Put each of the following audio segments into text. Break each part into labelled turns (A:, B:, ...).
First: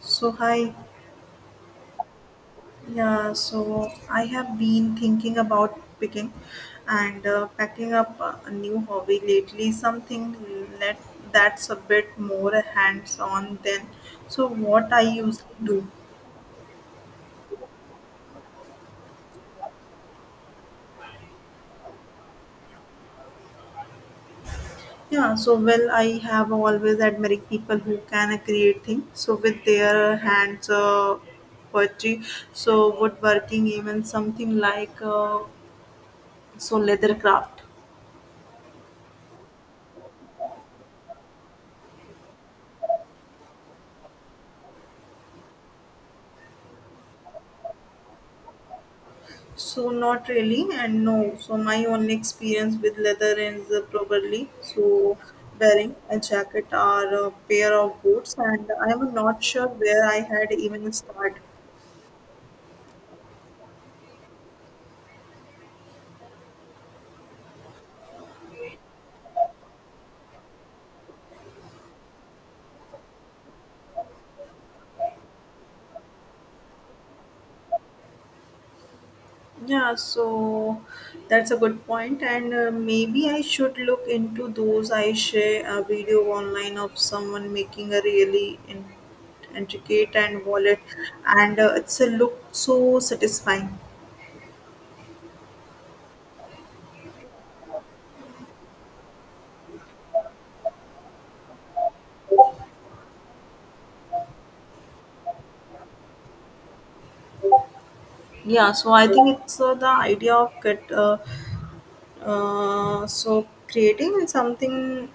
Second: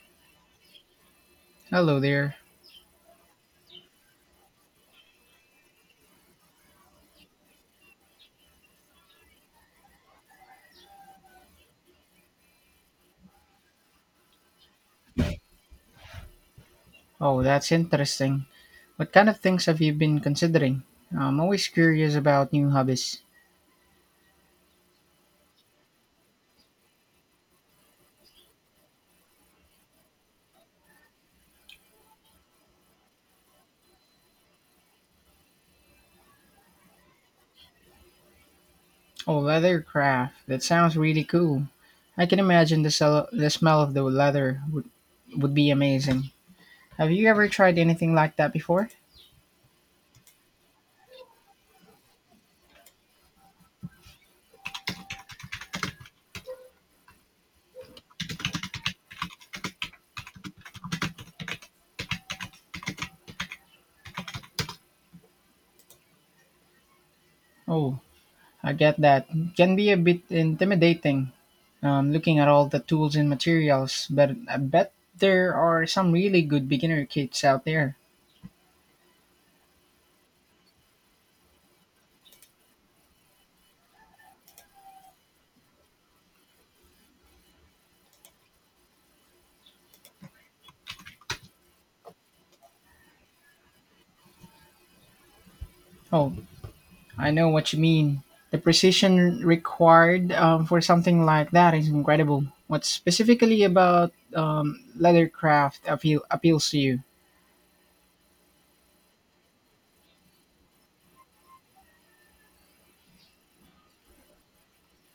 A: So hi,
B: Hello there.
A: yeah. So I have been thinking about picking and packing up a new hobby lately. Something that that's a bit more hands-on than so what I usually do.
B: Oh, that's interesting. What kind of things have you been considering? I'm always curious about new hobbies.
A: Yeah. So well, I have always admired people who can create things. So with their hands, poetry. So woodworking, even something like so leather craft.
B: Oh, leather craft. That sounds really cool. I can imagine the smell of the leather would be amazing. Have you ever tried anything like that before?
A: So not really, and no. So my only experience with leather is probably so wearing a jacket or a pair of boots, and I'm not sure where I had even started.
B: Oh, I get that. Can be a bit intimidating looking at all the tools and materials, but I bet there are some really good beginner kits out there.
A: Yeah, so that's a good point, and maybe I should look into those. I share a video online of someone making a really intricate and wallet, and it's a look so satisfying.
B: Oh, I know what you mean. The precision required for something like that is incredible. What specifically about leathercraft appeals to you?
A: Yeah, so I think it's the idea of get. So creating something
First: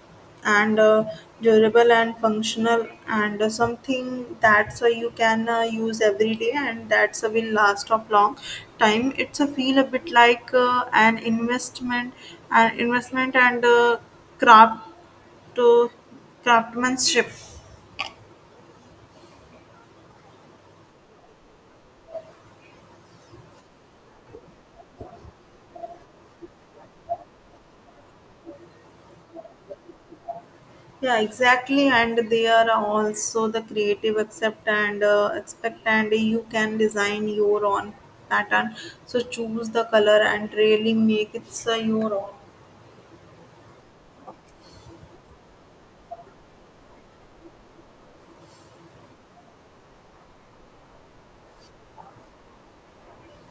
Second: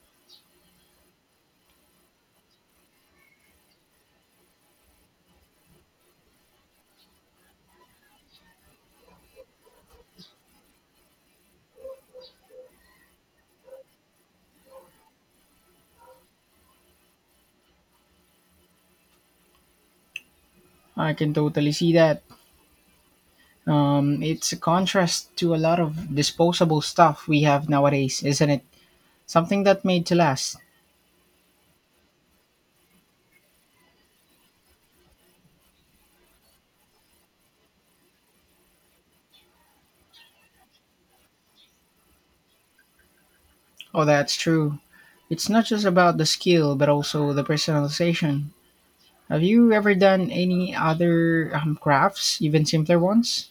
A: and durable and functional and something that's you can use every day and that's will last of long time it's a feel a bit like an investment and craft uh, craftsmanship.
B: I can totally see that. It's a contrast to a lot of disposable stuff we have nowadays, isn't it? Something that made to last.
A: Yeah, exactly, and they are also the creative accept and expect and you can design your own pattern, so choose the color and really make it your own.
B: Oh, that's true. It's not just about the skill, but also the personalization. Have you ever done any other crafts, even simpler ones?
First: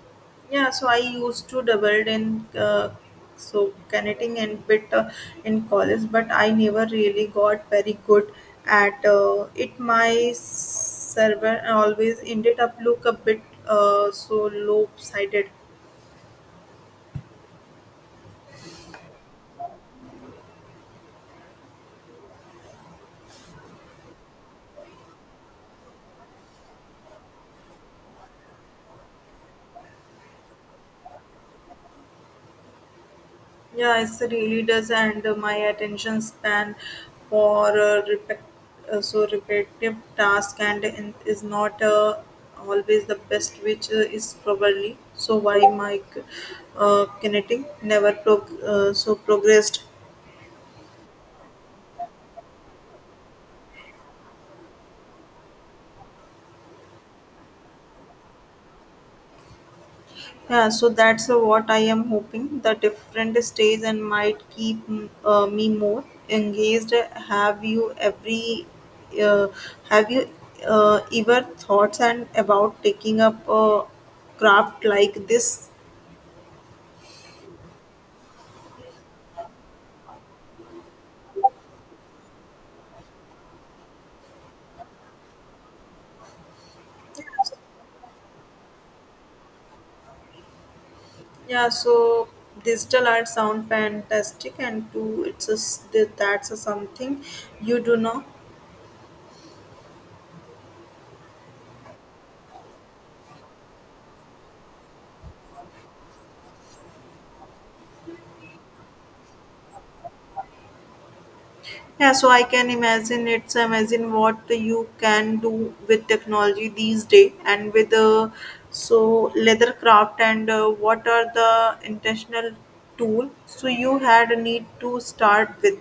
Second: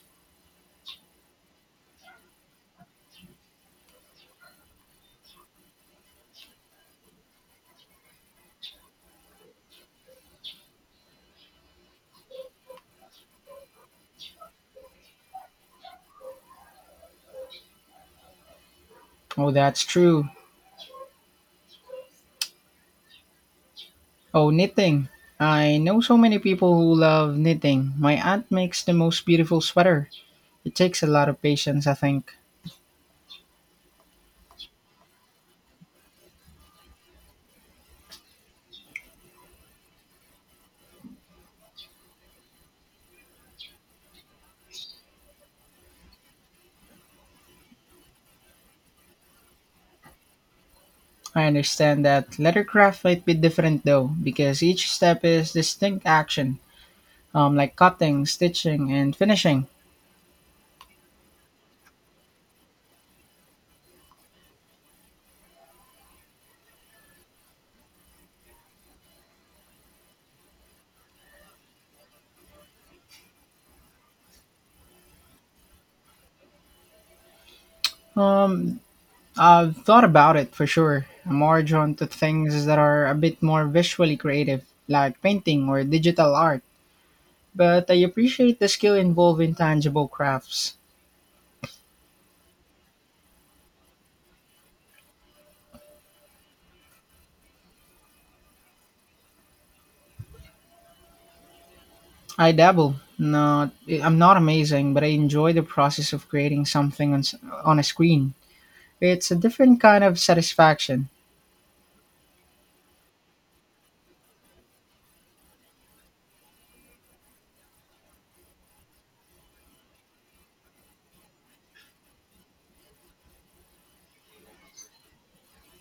A: Yeah, so I used to doubled in so connecting and bit in college, but I never really got very good at it. My server always ended up look a bit so low sided.
B: Oh, that's true. Oh, knitting. I know so many people who love knitting. My aunt makes the most beautiful sweater. It takes a lot of patience, I think.
A: Yeah, it really does, and my attention span for so repetitive task is not always the best, which is probably so why my kinetic never so progressed.
B: I understand that leathercraft might be different though, because each step is distinct action, like cutting, stitching, and finishing.
A: Yeah, so that's what I am hoping. The different stage and might keep me more engaged. Have you uh, have you ever thoughts and about taking up a craft like this?
B: Um, I've thought about it for sure. I'm more drawn to things that are a bit more visually creative, like painting or digital art. But I appreciate the skill involved in tangible crafts.
A: Yeah, so digital art sound fantastic, and too, it's a, that's a something you do know.
B: I dabble. Not, I'm not amazing, but I enjoy the process of creating something on a screen. It's a different kind of satisfaction.
A: Yeah, so I can imagine it's amazing what you can do with technology these days, and with so leather craft and what are the intentional tool so you had a need to start with.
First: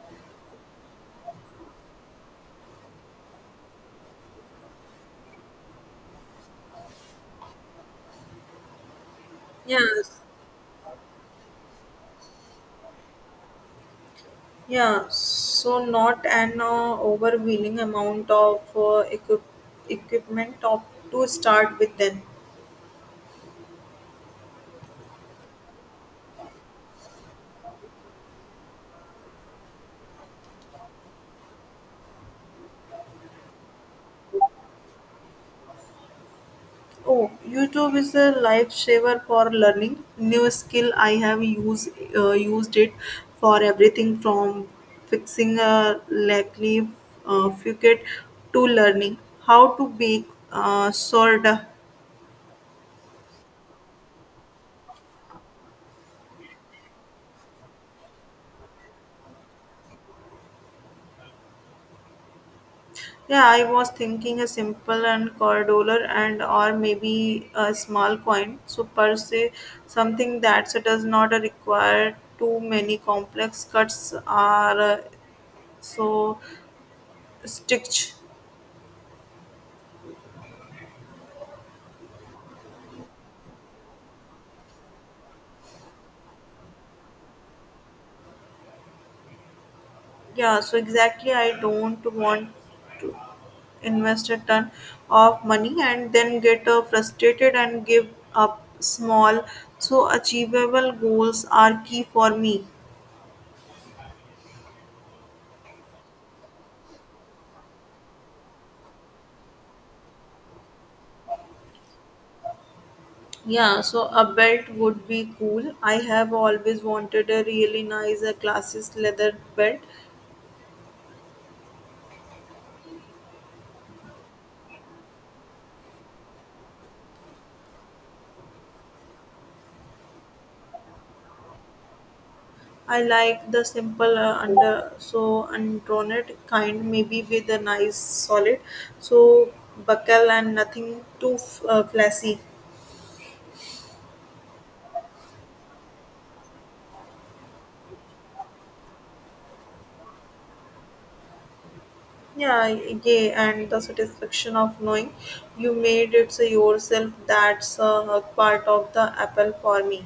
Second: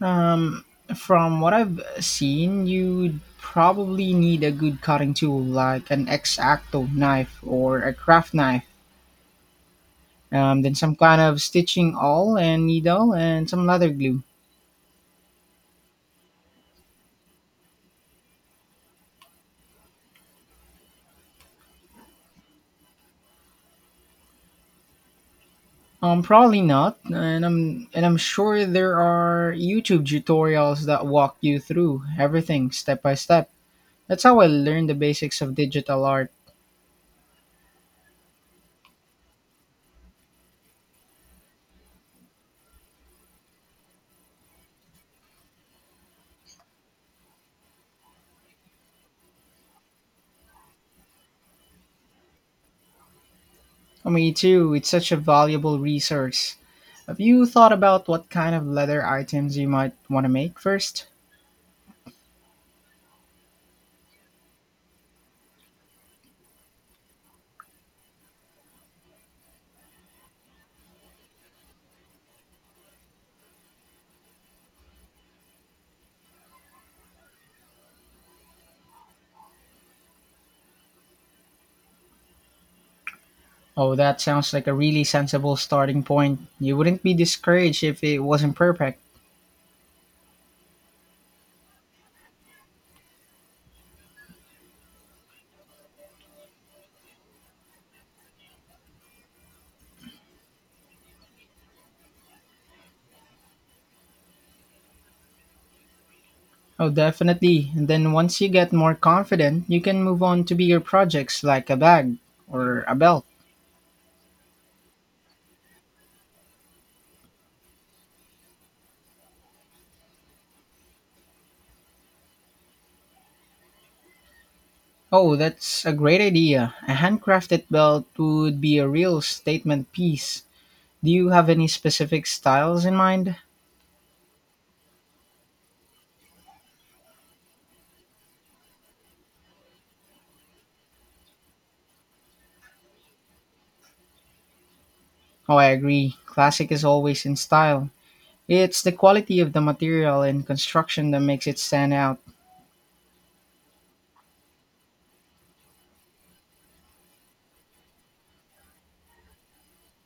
B: Um, from what I've seen, you'd probably need a good cutting tool like an X-Acto knife or a craft knife,
A: Yes.
B: then some kind of stitching awl and needle and some leather glue.
A: Yeah, so not an overwhelming amount of equipment of, to start with then.
B: Probably not, and I'm sure there are YouTube tutorials that walk you through everything step by step. That's how I learned the basics of digital art.
A: Oh, YouTube is a lifesaver for learning new skill. I have used it for everything from fixing a likely fugate to learning how to bake sourdough.
B: Me too, it's such a valuable resource. Have you thought about what kind of leather items you might want to make first?
A: Yeah, I was thinking a simple and core dollar and or maybe a small coin. So per se, something that does not require too many complex cuts are so stitch.
B: Oh, that sounds like a really sensible starting point. You wouldn't be discouraged if it wasn't perfect.
A: Yeah, so exactly, I don't want to invest a ton of money and then get frustrated and give up small. So, achievable goals are key for me.
B: Oh, definitely. And then once you get more confident, you can move on to bigger projects like a bag or a belt.
A: Yeah, so a belt would be cool. I have always wanted a really nice classes leather belt.
B: Oh, that's a great idea. A handcrafted belt would be a real statement piece. Do you have any specific styles in
A: I
B: mind?
A: like the simple under so undrawned kind, maybe with a nice solid so buckle and nothing too flashy.
B: Oh, I agree. Classic is always in style. It's the quality of the material and construction that makes it stand out.
A: Yeah, yeah, and the satisfaction of knowing you made it so yourself, that's a part of the apple for me.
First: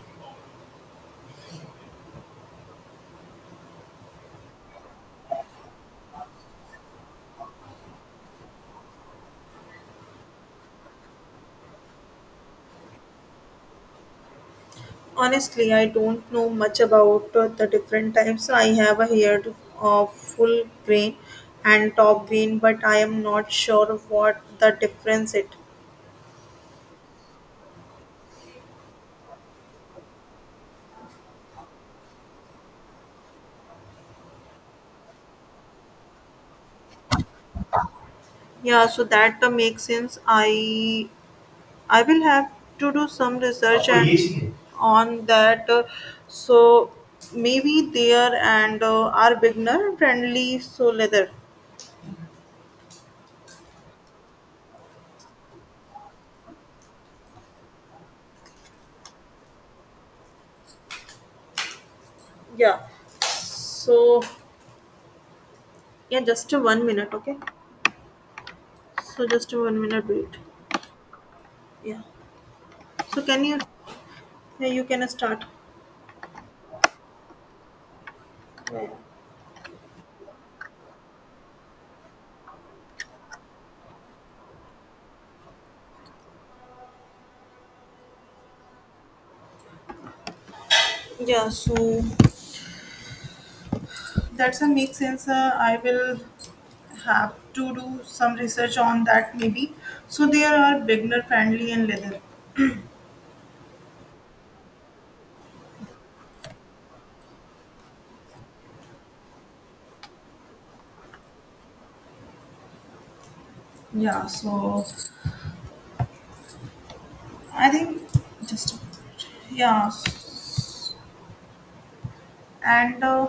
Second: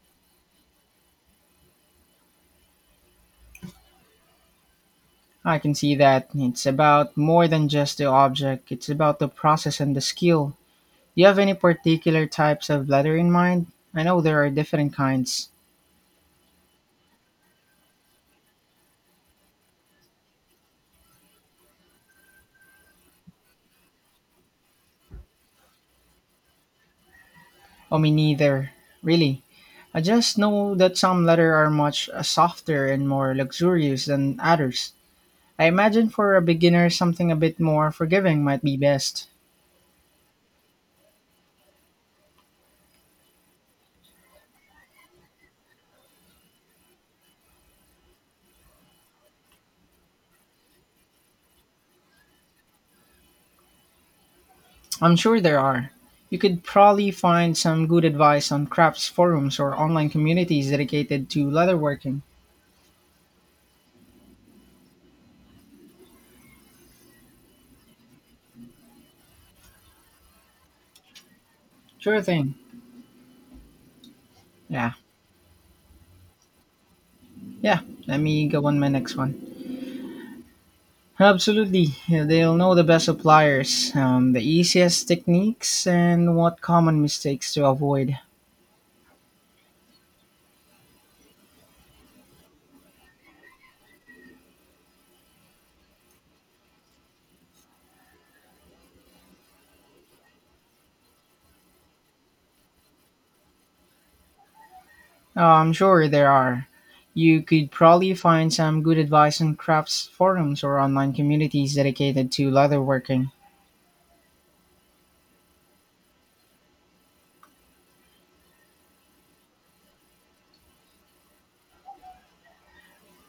B: I can see that. It's about more than just the object, it's about the process and the skill. Do you have any particular types of leather in mind? I know there are different kinds.
A: Honestly, I don't know much about the different types. I have heard of full grain and top grain, but I am not sure what the difference it.
B: Oh, me neither. Really. I just know that some leather are much softer and more luxurious than others. I imagine for a beginner something a bit more forgiving might be
A: Yeah, so
B: best.
A: that makes sense. I will have to do some research and on that. So maybe there and are beginner friendly. So leather.
B: I'm sure there are. You could probably find some good advice on crafts forums or online communities dedicated to leatherworking.
A: Yeah. So yeah, just a 1 minute. Okay. So just a 1 minute wait. Yeah.
B: Sure thing.
A: So can you? Yeah, you
B: Yeah.
A: can start.
B: Yeah. Let me go on my next one. Absolutely. Yeah, they'll know the best suppliers, the easiest techniques, and what common mistakes to avoid.
A: Yeah. So that's a make sense. I will have to do some research on that maybe. So there are beginner friendly and leather.
B: Oh, I'm sure there are. You could probably find some good advice on crafts forums or online communities dedicated to leatherworking.
A: Yeah. So I think just a minute. Yeah. s- And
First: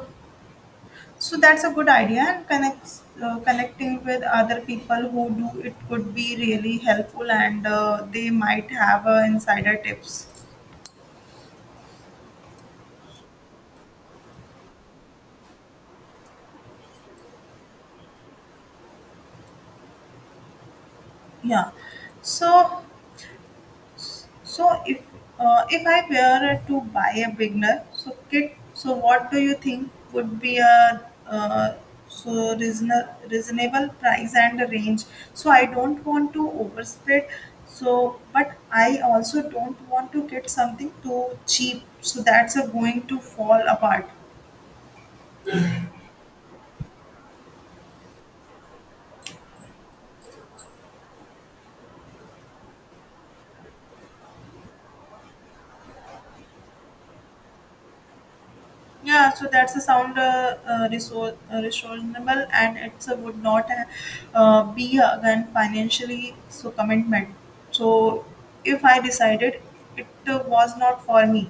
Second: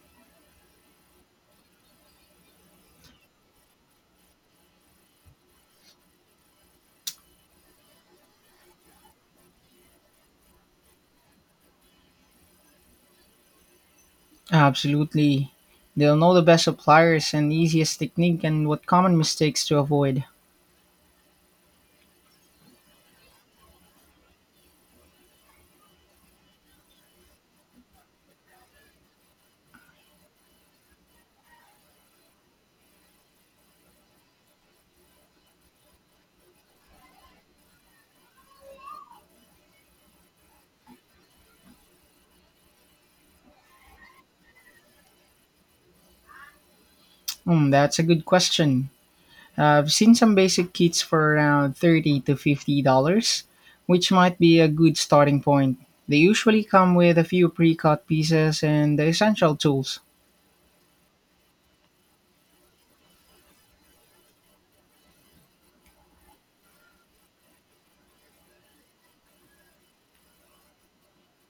A: So that's a good idea, and connects connecting with other people who do it could be really helpful, and they might have insider tips.
B: Absolutely. They'll know the best suppliers and easiest technique and what common mistakes to avoid.
A: Yeah. So So if I were to buy a beginner so kit, so what do you think would be a uh, so reasonable price and a range? So I don't want to overspend. So but I also don't want to get something too cheap. So that's a going to fall apart.
B: Hmm, that's a good question. I've seen some basic kits for around 30 to $50, which might be a good starting point. They usually come with a few pre-cut pieces and the
A: Yeah, so
B: essential
A: that's a
B: tools.
A: sound reasonable, and it's would not be again financially so commitment. So if I decided it was not for me,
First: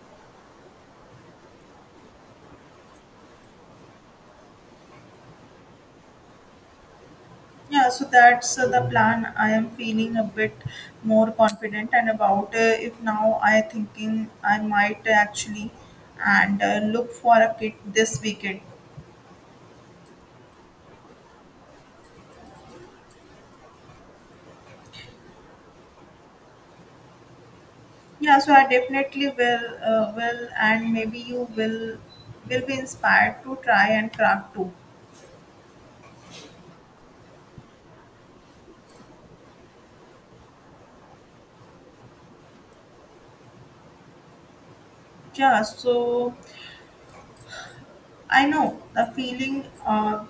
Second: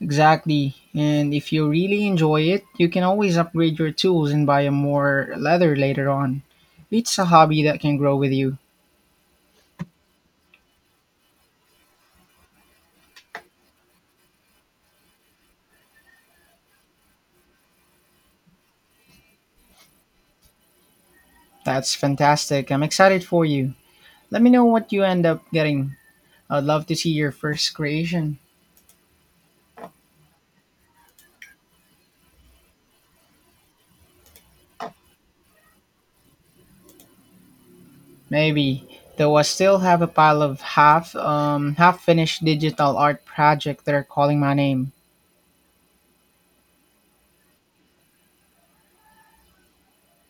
B: Exactly. And if you really enjoy it, you can always upgrade your tools and buy a more leather later on. It's a hobby that
A: yeah,
B: can
A: so
B: grow with you.
A: that's the plan. I am feeling a bit more confident and about if now I thinking I might actually and look for a kit this weekend.
B: That's fantastic. I'm excited for you. Let me know what you end up getting. I'd love to see your first creation.
A: Yeah, so I definitely will, and maybe you will be inspired to try and craft too.
B: Maybe. Though I still have a pile of half finished digital art project that are calling my name.
A: Yeah, so I know the feeling.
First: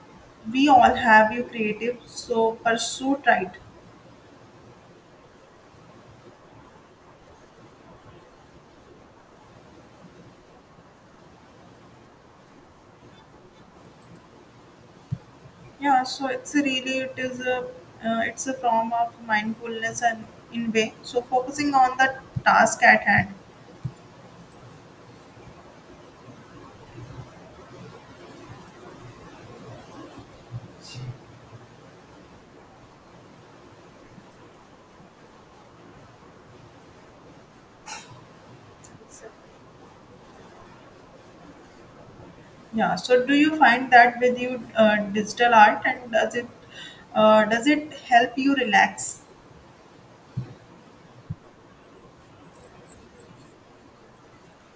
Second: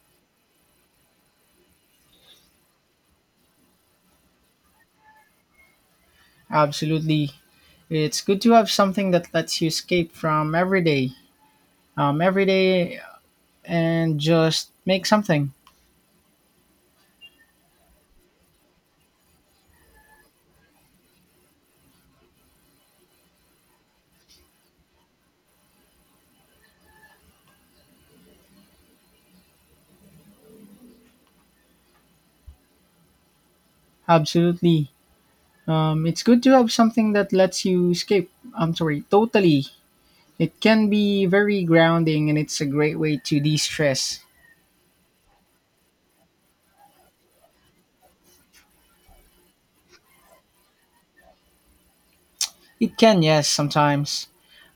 A: We all have. You creative, so pursue right.
B: Absolutely. It's good to have something that lets you escape from everyday and just make something.
A: Yeah, so it's a really it's a form of mindfulness and in way. So focusing on the task at hand.
B: Absolutely. It's good to have something that lets you escape. I'm sorry, totally. It can be very grounding and it's a
A: Yeah.
B: great way
A: So do
B: to
A: you
B: de
A: find that
B: stress.
A: with you digital art, and does it help you relax?
B: It can, yes, sometimes.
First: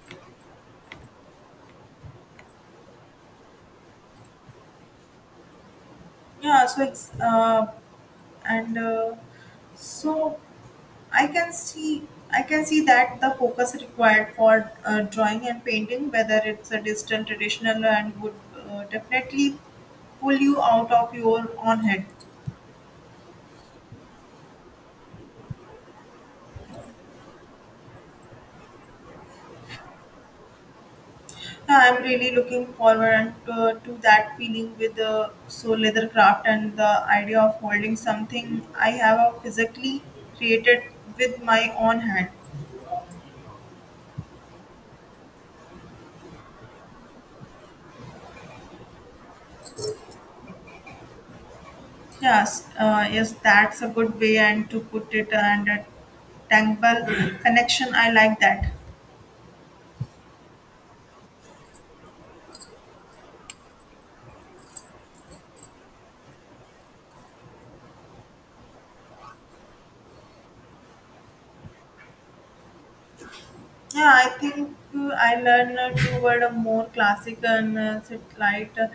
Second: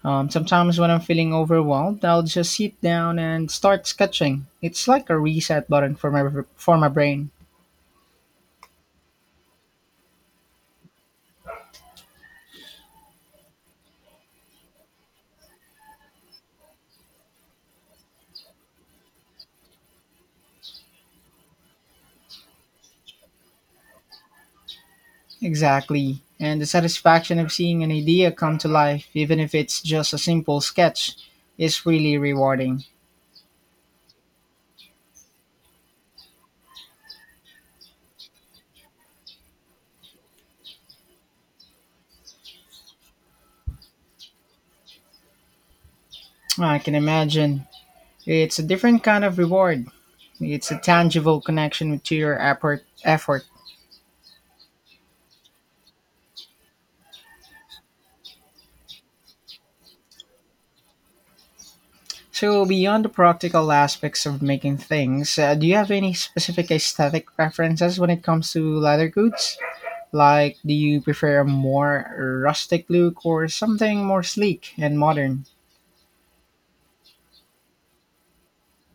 B: Sometimes when I'm feeling overwhelmed, I'll just sit down and start sketching. It's like a reset button for my,
A: Yeah,
B: for
A: so
B: my
A: it's
B: brain.
A: and so i can see I can see that the focus required for drawing and painting, whether it's a distant traditional and would definitely pull you out of your own head.
B: Exactly. And the satisfaction of seeing an idea come to life, even if it's just a simple sketch,
A: Yeah,
B: is
A: I'm
B: really
A: really looking
B: rewarding.
A: forward to that feeling with the so leather craft, and the idea of holding something I have physically created with my own hand.
B: I can imagine. It's a different kind of reward. It's a tangible connection to your
A: Yes,
B: effort.
A: yes,
B: effort.
A: that's a good way and to put it, and a tangible connection. I like that.
B: So, beyond the practical aspects of making things, do you have any specific aesthetic preferences when it comes to leather goods? Like, do you prefer a more rustic look or something
A: Yeah,
B: more
A: I
B: sleek
A: think
B: and
A: I
B: modern?
A: learn toward a more classic and sit light,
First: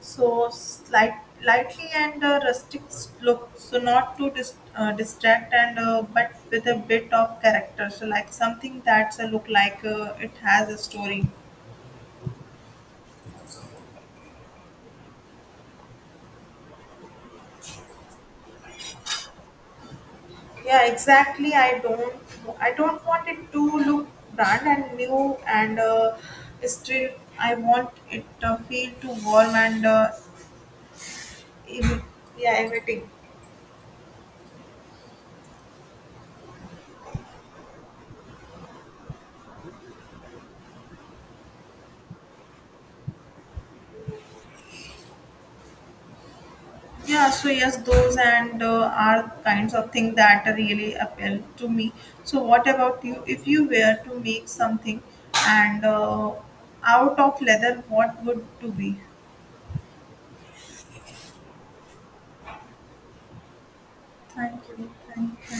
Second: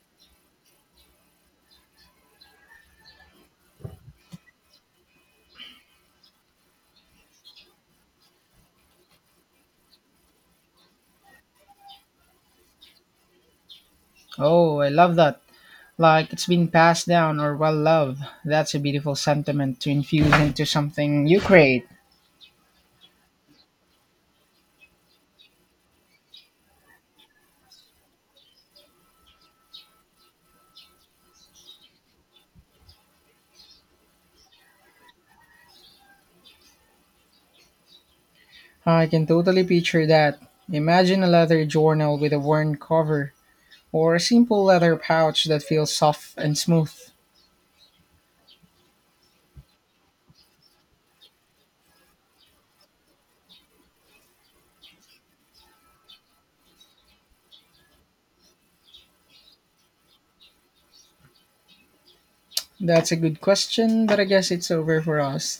A: so slight, lightly and rustic look. So not to distract and but with a bit of character. So like something that's a look like it has a story.
B: Oh, I love that. Like, it's been passed down or well loved. That's a beautiful sentiment to infuse into
A: Yeah,
B: something you
A: exactly, i
B: create.
A: don't i don't want it to look brand and new and still I want it to feel too warm and im- yeah, everything.
B: I can totally picture that. Imagine a leather journal with a worn cover, or a simple leather pouch that feels soft and smooth.
A: Yeah, so yes, those and are kinds of things that really appeal to me. So what about you, if you were to make something and out of leather, what would to be?
B: That's a good question, but I guess
A: thank
B: it's
A: you
B: over for
A: thank you
B: us.